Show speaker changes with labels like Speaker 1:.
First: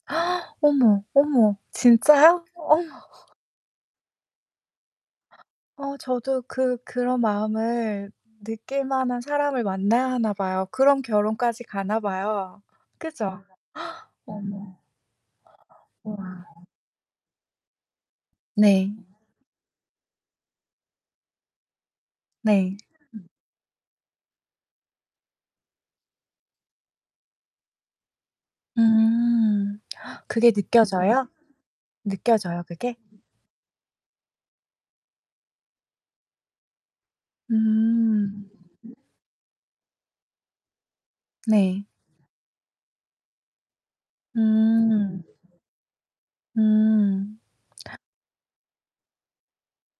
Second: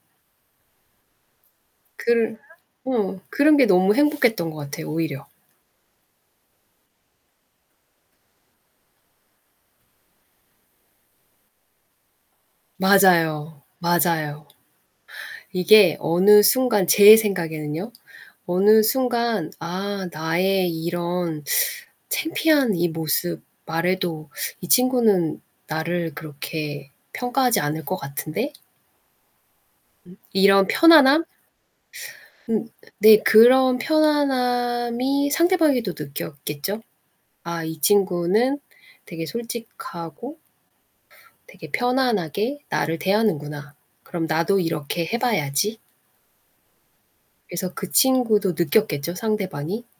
Speaker 1: 어머, 어머
Speaker 2: 그르
Speaker 1: 진짜요? 어머.
Speaker 2: 어 그런 게 너무 행복했던 것 같아요 오히려.
Speaker 1: 어 저도 그 그런 마음을 느낄 만한 사람을 만나야 하나 봐요. 그럼 결혼까지 가나 봐요. 그죠?
Speaker 2: 맞아요, 맞아요.
Speaker 1: 어머.
Speaker 2: 이게 어느
Speaker 1: 와.
Speaker 2: 순간 제 생각에는요 어느
Speaker 1: 네.
Speaker 2: 순간 '아 나의 이런 창피한
Speaker 1: 네
Speaker 2: 이
Speaker 1: 음.
Speaker 2: 모습 말해도 이 친구는 나를 그렇게 평가하지 않을 것 같은데?'
Speaker 1: 음
Speaker 2: 음
Speaker 1: 그게
Speaker 2: 이런 편안함?
Speaker 1: 느껴져요? 느껴져요
Speaker 2: 음.
Speaker 1: 그게?
Speaker 2: 네 그런 편안함이 상대방에도 느꼈겠죠? '아 이
Speaker 1: 음.
Speaker 2: 친구는 되게 솔직하고 되게
Speaker 1: 네.
Speaker 2: 편안하게 나를 대하는구나. 그럼 나도 이렇게 해
Speaker 1: 음.
Speaker 2: 봐야지.'
Speaker 1: 음.
Speaker 2: 그래서 그 친구도 느꼈겠죠 상대방이?